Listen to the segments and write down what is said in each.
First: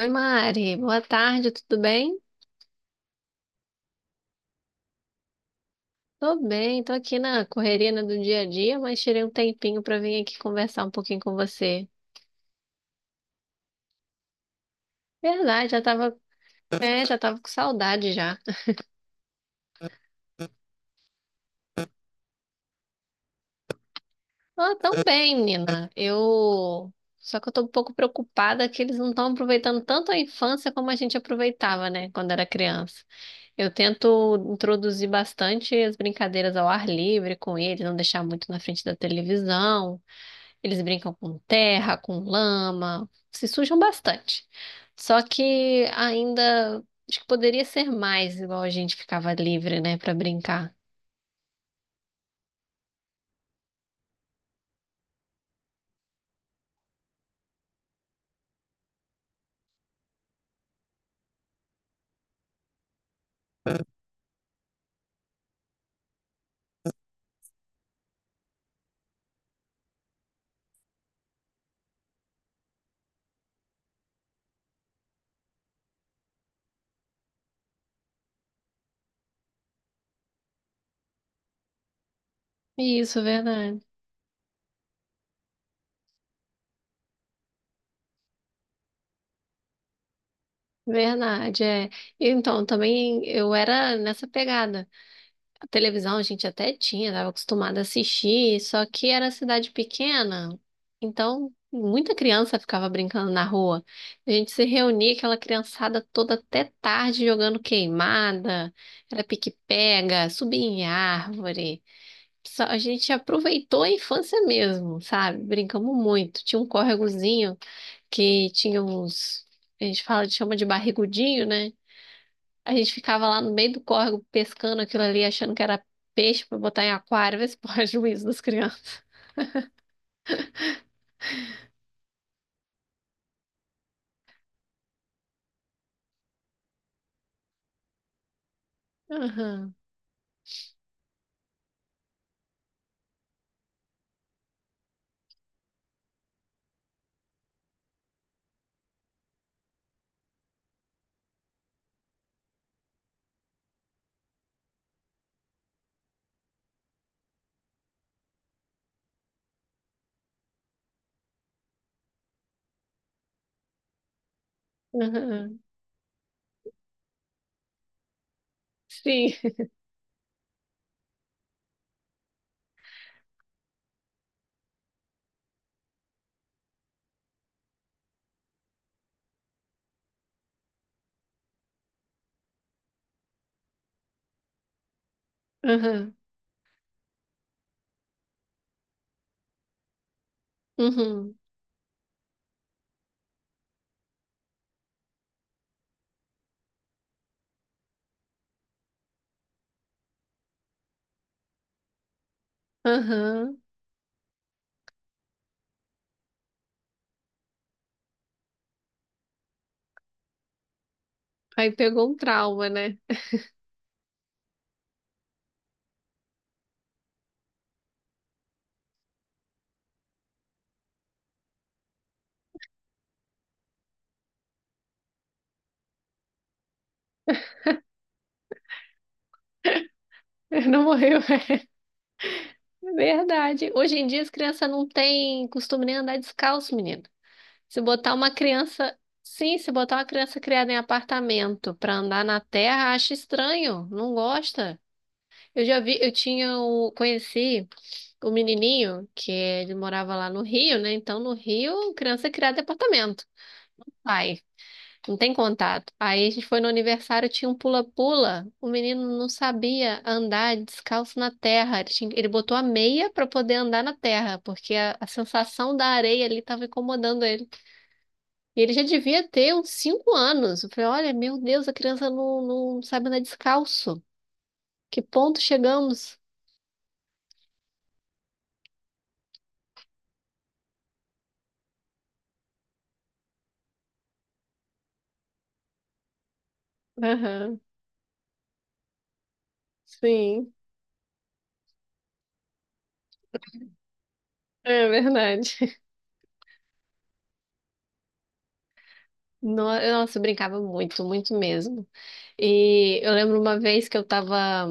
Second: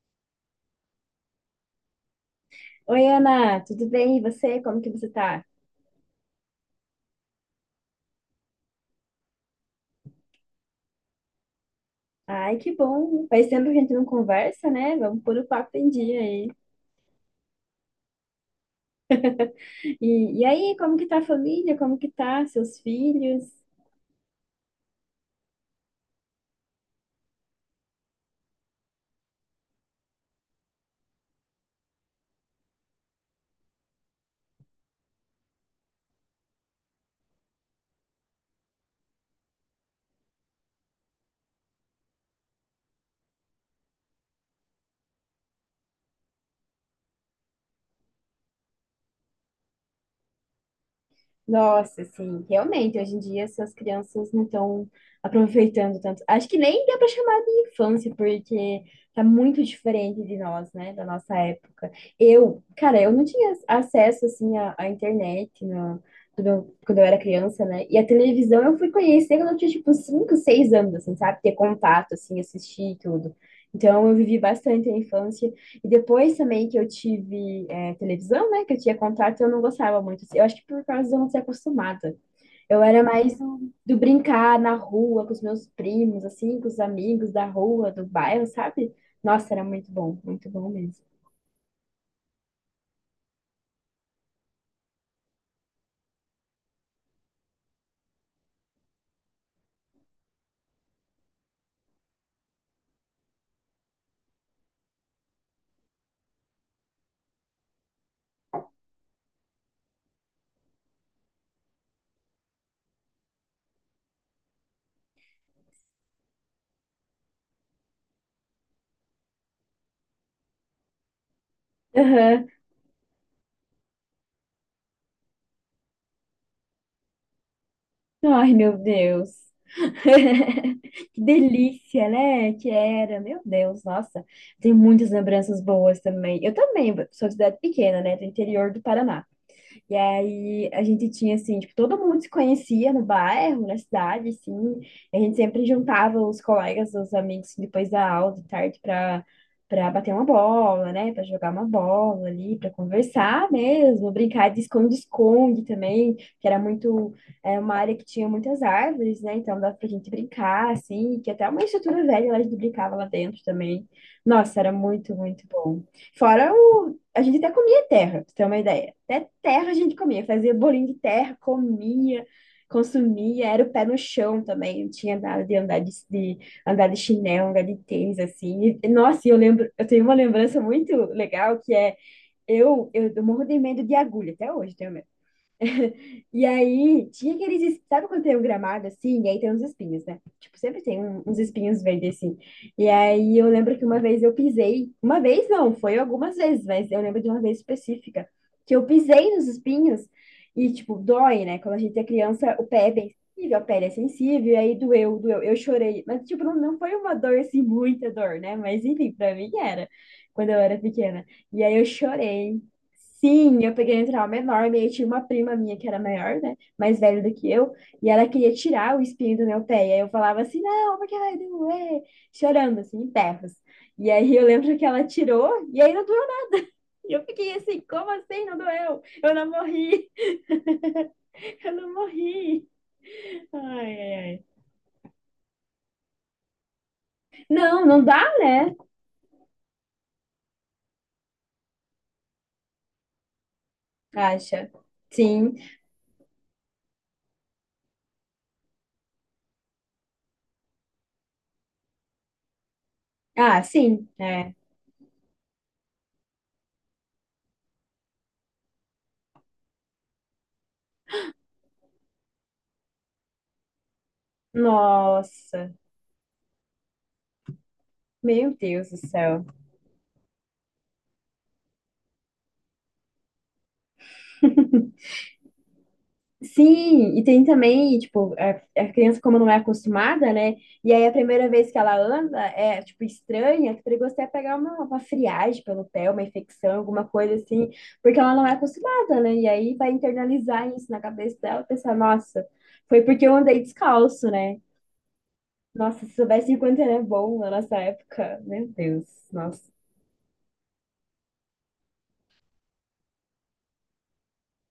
Oi, Mari. Boa tarde, tudo bem? Oi, Ana, tudo bem? E você? Como que você tá? Tô bem, tô aqui na correria, né, do dia a dia, mas tirei um tempinho pra vir aqui conversar um pouquinho com você. Ai, que bom. Faz tempo que a gente não conversa, né? Vamos pôr o papo Verdade, em dia aí. Já tava com saudade já. E aí, como que tá a família? Como que tá seus filhos? Ah, tão bem, menina. Eu Só que eu tô um pouco preocupada que eles não estão aproveitando tanto a infância como a gente aproveitava, né, quando era criança. Eu tento introduzir bastante as brincadeiras ao ar livre com eles, não deixar muito na frente da televisão. Eles brincam com terra, com lama, se sujam bastante. Só que ainda acho que poderia ser mais, igual a gente ficava livre, né, para brincar. Nossa, sim, realmente, hoje em dia essas crianças não estão aproveitando tanto. Acho que nem dá para chamar de infância, porque tá muito diferente de nós, né, da nossa época. Eu, cara, eu não tinha acesso, assim, à internet no, quando eu era criança, né, e a televisão eu fui conhecer quando eu tinha, tipo, 5 6 anos, assim, sabe, ter contato, assim, assistir e tudo. Então, eu vivi bastante a infância. E depois também que eu tive é, televisão, né? Que eu tinha contato e eu não gostava muito. Assim. Eu acho que por causa de eu não ser acostumada. Eu era Isso, mais do, verdade. do brincar na rua com os meus primos, assim, com os amigos da rua, do bairro, sabe? Nossa, era muito bom mesmo. Verdade, é. Então, também eu era nessa pegada. A televisão a gente até tinha, estava acostumada a assistir, só que era cidade pequena, então muita criança ficava brincando na rua. A gente se reunia, aquela criançada toda até tarde jogando queimada, era pique-pega, subia em árvore. A gente aproveitou a infância mesmo, sabe? Brincamos muito. Tinha um córregozinho que tinha uns, a gente fala, chama de barrigudinho, né? Aham. A gente ficava lá no meio do córrego pescando aquilo ali, achando que era peixe pra botar em aquário, ver se porra. Juízo das Ai, meu crianças. Deus. Que delícia, né? Que era, meu Deus, nossa, tem muitas lembranças boas também. Eu também sou de cidade pequena, né? Do interior do Paraná. Aham, E aí a gente tinha assim, tipo, todo mundo se conhecia no bairro, na cidade, assim. A gente sempre juntava os colegas, os amigos assim, depois da aula de tarde para bater uma bola, né? Para jogar uma bola ali, para conversar mesmo, brincar de esconde-esconde também, que era muito é uma área que tinha muitas árvores, né? Então dava pra gente brincar assim, que até uma estrutura velha lá a gente brincava lá dentro também. Nossa, era muito, muito aham, bom. Fora o a gente até comia terra, pra você ter uma ideia. Até sim, terra a gente comia, fazia bolinho de terra, comia, consumia, era o pé no chão também, não tinha nada de andar de andar de chinelo, andar de tênis, assim. E, nossa, e eu lembro, eu tenho uma lembrança muito legal que é eu morro de medo de agulha, até hoje tenho aham, e aí, tinha aqueles. Sabe quando tem um gramado assim? E aí tem uns espinhos, né? Tipo, sempre tem uhum, uns espinhos verdes assim. E aí, eu lembro que uma vez eu pisei. Uma vez não, foi algumas vezes, mas eu lembro de uma vez específica. Que eu pisei nos espinhos e, tipo, dói, né? Quando a gente é criança, o pé é bem sensível, aham. a pele é sensível. E aí, doeu, doeu. Eu chorei. Mas, tipo, não, não foi uma dor assim, muita dor, né? Mas, enfim, pra mim era. Quando eu era pequena. E Aí aí eu pegou um chorei, trauma, né? sim, eu peguei um trauma enorme. Aí tinha uma prima minha que era maior, né? Mais velha do que eu. E ela queria tirar o espinho do meu pé. E aí eu falava assim, não, porque vai doer. Chorando, assim, em berros. E aí eu lembro que ela tirou e aí não doeu nada. E eu fiquei assim, como assim não doeu? Eu não morri, Não morreu. É. eu não morri. Ai, Verdade. Hoje em ai, dia as ai. crianças não têm costume nem andar descalço, menino. Se Não, não botar dá, uma né? criança, sim, se botar uma criança criada em apartamento pra andar na terra, acha estranho, não Acha? gosta. Sim. Eu já vi, conheci o menininho que ele morava lá no Rio, né? Então no Rio, criança é criada em apartamento. Ah, sim, Ai, é. não tem contato. Aí a gente foi no aniversário, tinha um pula-pula. O menino não sabia andar descalço na terra. Ele botou a meia para poder andar na terra, porque a Nossa, sensação da areia ali estava incomodando ele. meu E ele já Deus do devia céu. ter uns 5 anos. Eu falei, olha, meu Deus, a criança não, não sabe andar descalço. Que ponto chegamos? Sim, e tem também, tipo, a criança como não é acostumada, né? E aí a primeira vez que ela anda é, tipo, estranha, que perigoso até pegar uma friagem pelo pé, uma infecção, alguma coisa Aham. assim, porque ela não é acostumada, né? E aí vai Sim. internalizar isso na cabeça dela, pensar, nossa, foi porque eu andei descalço, né? É verdade. Nossa, se soubesse o quanto era bom na nossa época, meu Deus, nossa. Nossa, eu brincava muito, muito mesmo. E eu lembro uma vez que eu tava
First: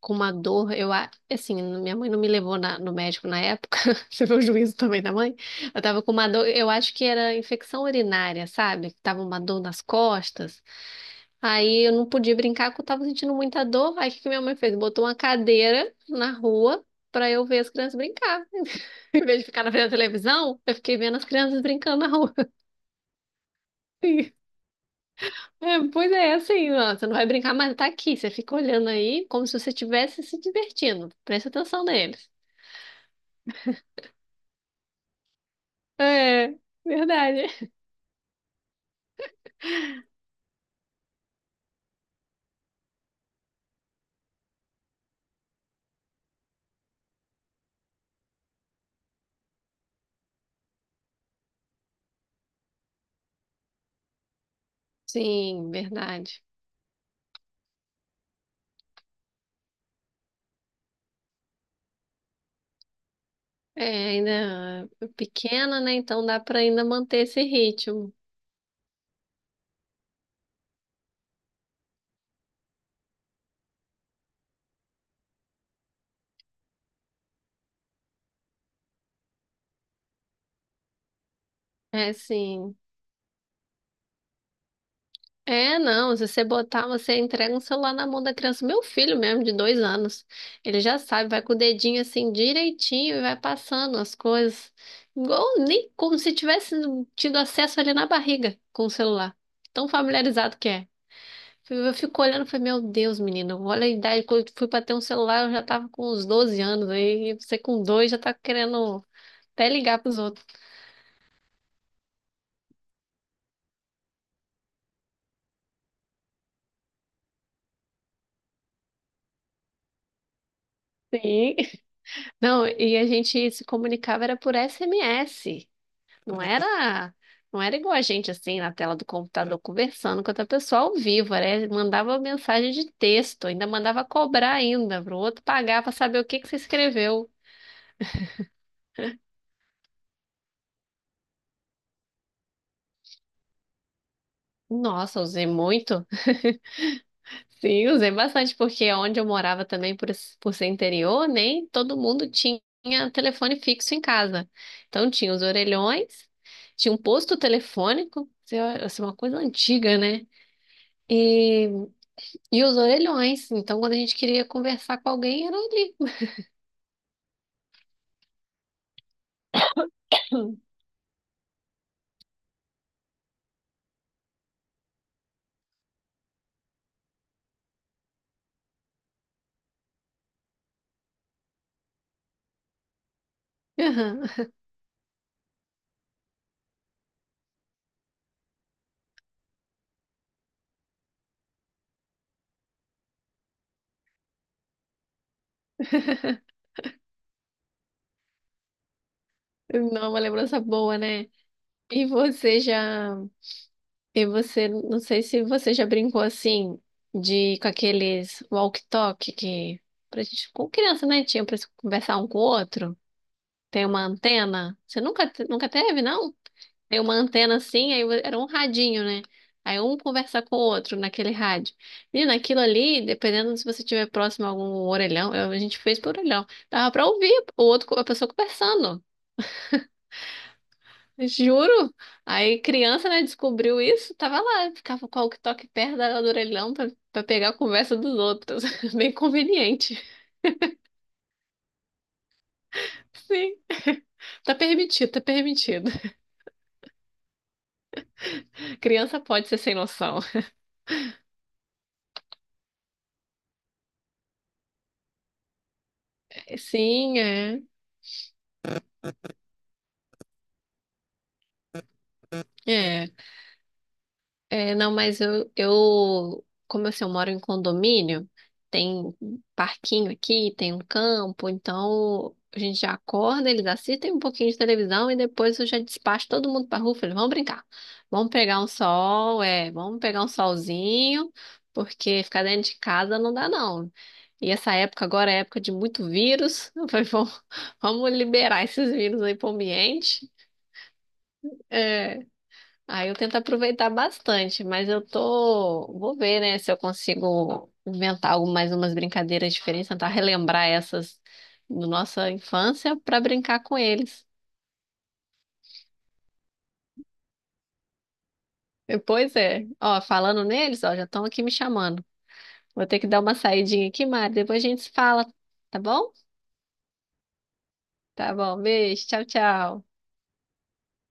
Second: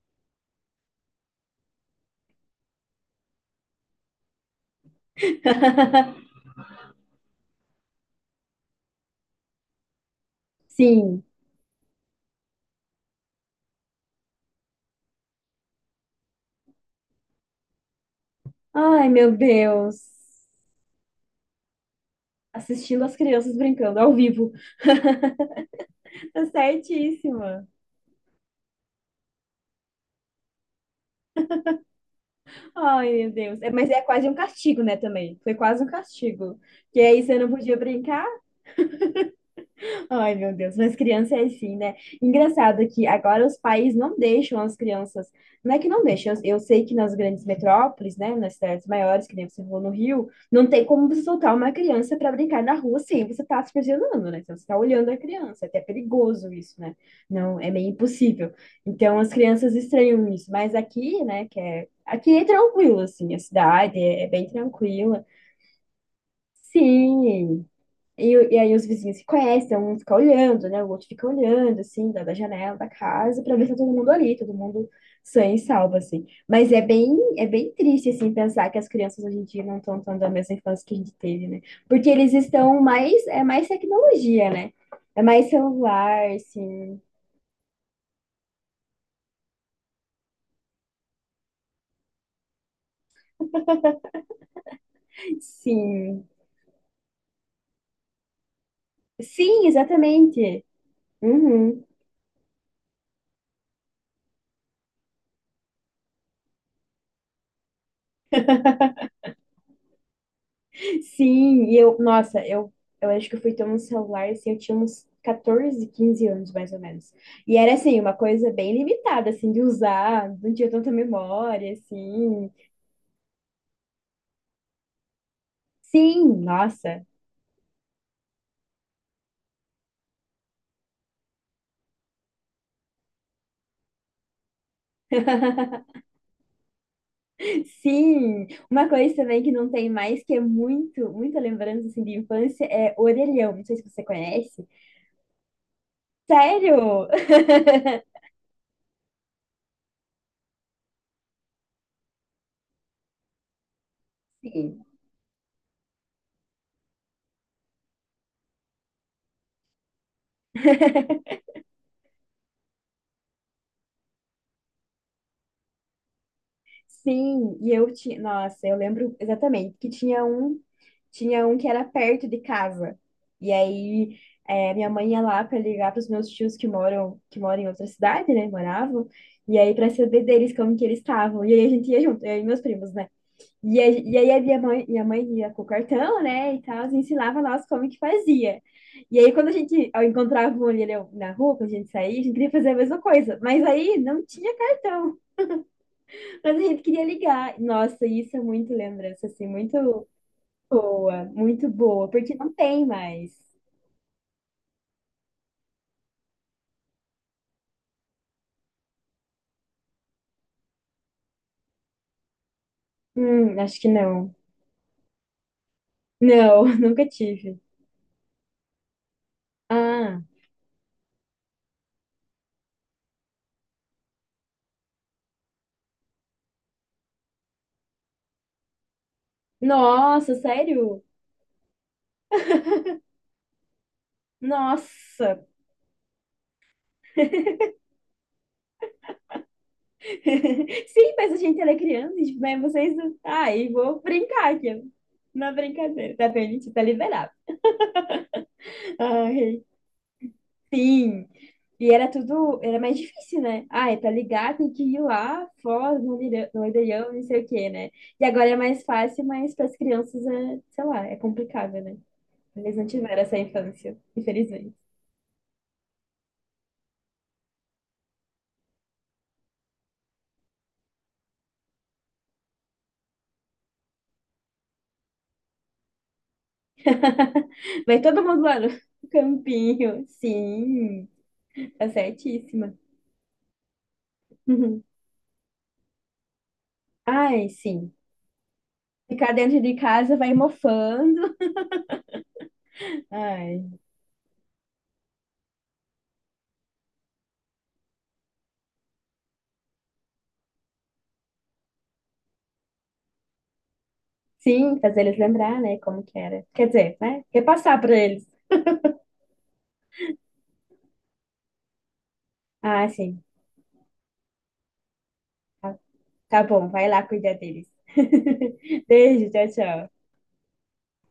com uma dor, assim, minha mãe não me levou no médico na época. Você vê o juízo também da mãe? Eu tava com uma dor, eu acho que era infecção urinária, sabe? Tava uma dor nas costas. Sim. Aí eu não podia brincar porque eu tava sentindo muita dor. Aí o que que minha mãe fez? Botou uma cadeira na rua pra eu ver as crianças brincar. Ai, Em meu vez de ficar na frente da Deus. televisão, eu fiquei vendo as crianças brincando na rua. Assistindo as crianças brincando ao vivo. É, pois é, Tá assim, ó, você não vai brincar, certíssima. mas tá aqui. Você fica olhando aí como se você estivesse se divertindo. Presta atenção neles. Ai, meu Deus. É, mas é quase um castigo, né, também. Foi quase um castigo. É, Que aí você não verdade. podia brincar, ai, meu Deus, mas criança é assim, né? Engraçado que agora os pais não deixam as crianças. Não é que não deixam, eu sei que nas grandes metrópoles, né, nas cidades maiores, que nem você falou no Rio, não tem como você soltar uma criança para brincar na rua sem você estar tá supervisionando, né? Então, você tá olhando a criança, é Sim, até verdade. perigoso isso, né? Não, é meio impossível. Então, as crianças estranham isso, mas aqui, né, que é. Aqui é tranquilo, assim, a cidade É, é bem ainda tranquila. pequena, né? Então dá pra ainda manter esse Sim, ritmo. E aí os vizinhos se conhecem, um fica olhando, né? O outro fica olhando, assim, da janela da casa, pra ver se tá todo mundo ali, todo mundo sã e salvo, assim. Mas é bem triste, assim, pensar que as crianças hoje em dia não estão tendo a mesma infância que a gente teve, né? Porque É, eles sim. estão mais, é mais tecnologia, né? É mais É, não, se celular, você botar, assim. você entrega um celular na mão da criança. Meu filho mesmo, de 2 anos, ele já sabe, vai com o dedinho assim direitinho e vai passando as coisas. Igual, nem como Sim. se tivesse tido acesso ali na barriga com o celular. Sim, Tão familiarizado exatamente. que é. Uhum. Eu fico olhando e falei, meu Deus, menino, olha a idade, quando eu fui pra ter um celular, eu já tava com uns 12 anos, aí você com dois já tá querendo até ligar pros outros. Sim, e eu, nossa, eu acho que eu fui ter um celular assim, eu tinha uns 14, 15 anos mais ou menos. E era assim, uma coisa bem limitada assim de usar, não tinha tanta Sim. memória assim. Não, e a gente se comunicava era por SMS. Sim, Não nossa. era, não era igual a gente assim na tela do computador conversando com outra pessoa ao vivo, né? Mandava mensagem de texto, ainda mandava cobrar ainda pro outro pagar para saber o que que você escreveu. Sim, uma coisa também que não tem mais, que é muito, muita lembrança assim de infância, é orelhão. Não sei se você conhece. Nossa, usei muito. Sério? Sim, usei bastante porque onde eu morava também por ser interior, nem todo mundo tinha telefone fixo em casa. Sim. Então tinha os orelhões, tinha um posto telefônico, isso é uma coisa antiga, né? E E os orelhões. Então, quando a gente queria conversar com alguém, era ali. Sim, e eu tinha, nossa, eu lembro exatamente que tinha um que era perto de casa. E aí é, minha mãe ia lá para ligar para os meus tios que moram em outra cidade, né? Moravam. E aí para saber deles como que eles estavam. E aí a gente ia junto, eu e meus primos, né? E Aham. aí a minha mãe ia com o cartão, né? E tal, e ensinava nós como que fazia. E aí quando a gente ó, encontrava um ali né, na rua, quando a gente saía, a gente queria fazer a mesma coisa. Mas aí não tinha cartão. Mas a gente queria ligar. Nossa, isso é muito lembrança, assim, Não, uma lembrança boa, né? muito E boa, porque não você tem já. mais. E você, não sei se você já brincou assim, de com aqueles walkie-talkie que. Pra gente, com criança, né? Tinha pra se conversar um com o outro. Acho Tem que uma não. antena. Você nunca teve, não? Não, Aí nunca uma antena tive. assim, aí era um radinho, né? Aí um Ah, conversa com o outro naquele rádio. E naquilo ali, dependendo se você estiver próximo a algum orelhão, a gente fez por orelhão. Dava pra ouvir o outro, a pessoa conversando. nossa, sério? Juro. Aí criança, né, descobriu isso, tava lá, ficava com o Nossa! walkie-talkie perto do orelhão pra pegar a conversa dos outros. Bem conveniente. Sim, mas a gente era criança, tipo, mas vocês. Sim, Ai, vou brincar tá aqui. permitido, tá Na permitido. brincadeira, tá permitido, tá liberado. Criança pode ser Ai, sem noção. sim. E era tudo, era mais difícil, né? Ah, é pra ligar, tem que ir lá, Foz, Mandeirão, Mandeirão, Sim, não sei o é. quê, né? E agora é mais fácil, mas para as crianças é, sei lá, é complicado, né? Eles não É. tiveram essa infância, infelizmente. É, não, mas eu, como assim, eu moro em condomínio, tem um parquinho aqui, tem um campo, então a gente já acorda, eles assistem um pouquinho de televisão e depois eu já despacho todo mundo pra rua, falei, vamos brincar, Vai todo vamos mundo lá pegar um no sol, vamos campinho. pegar um Sim, solzinho, tá porque ficar dentro certíssima. de casa não dá não. E essa Uhum. época agora é época de muito vírus. Eu falei, vamos, Ai, sim. vamos liberar esses vírus Ficar aí pro dentro de casa ambiente. vai mofando. É. Aí eu tento Ai, aproveitar bastante, mas eu tô. Vou ver, né, se eu consigo inventar algo, mais umas brincadeiras diferentes, tentar relembrar essas da nossa infância para brincar com eles. sim, fazer eles lembrar, né, como que era. Quer dizer, né? Repassar para eles. Pois é. Ó, falando neles, ó, já estão aqui me chamando. Vou Ah, ter que dar sim. uma saidinha aqui, Mari. Depois a gente se fala, tá bom? Tá bom, vai lá cuidar deles. Tá bom, beijo, tchau, Beijo, tchau, tchau. tchau.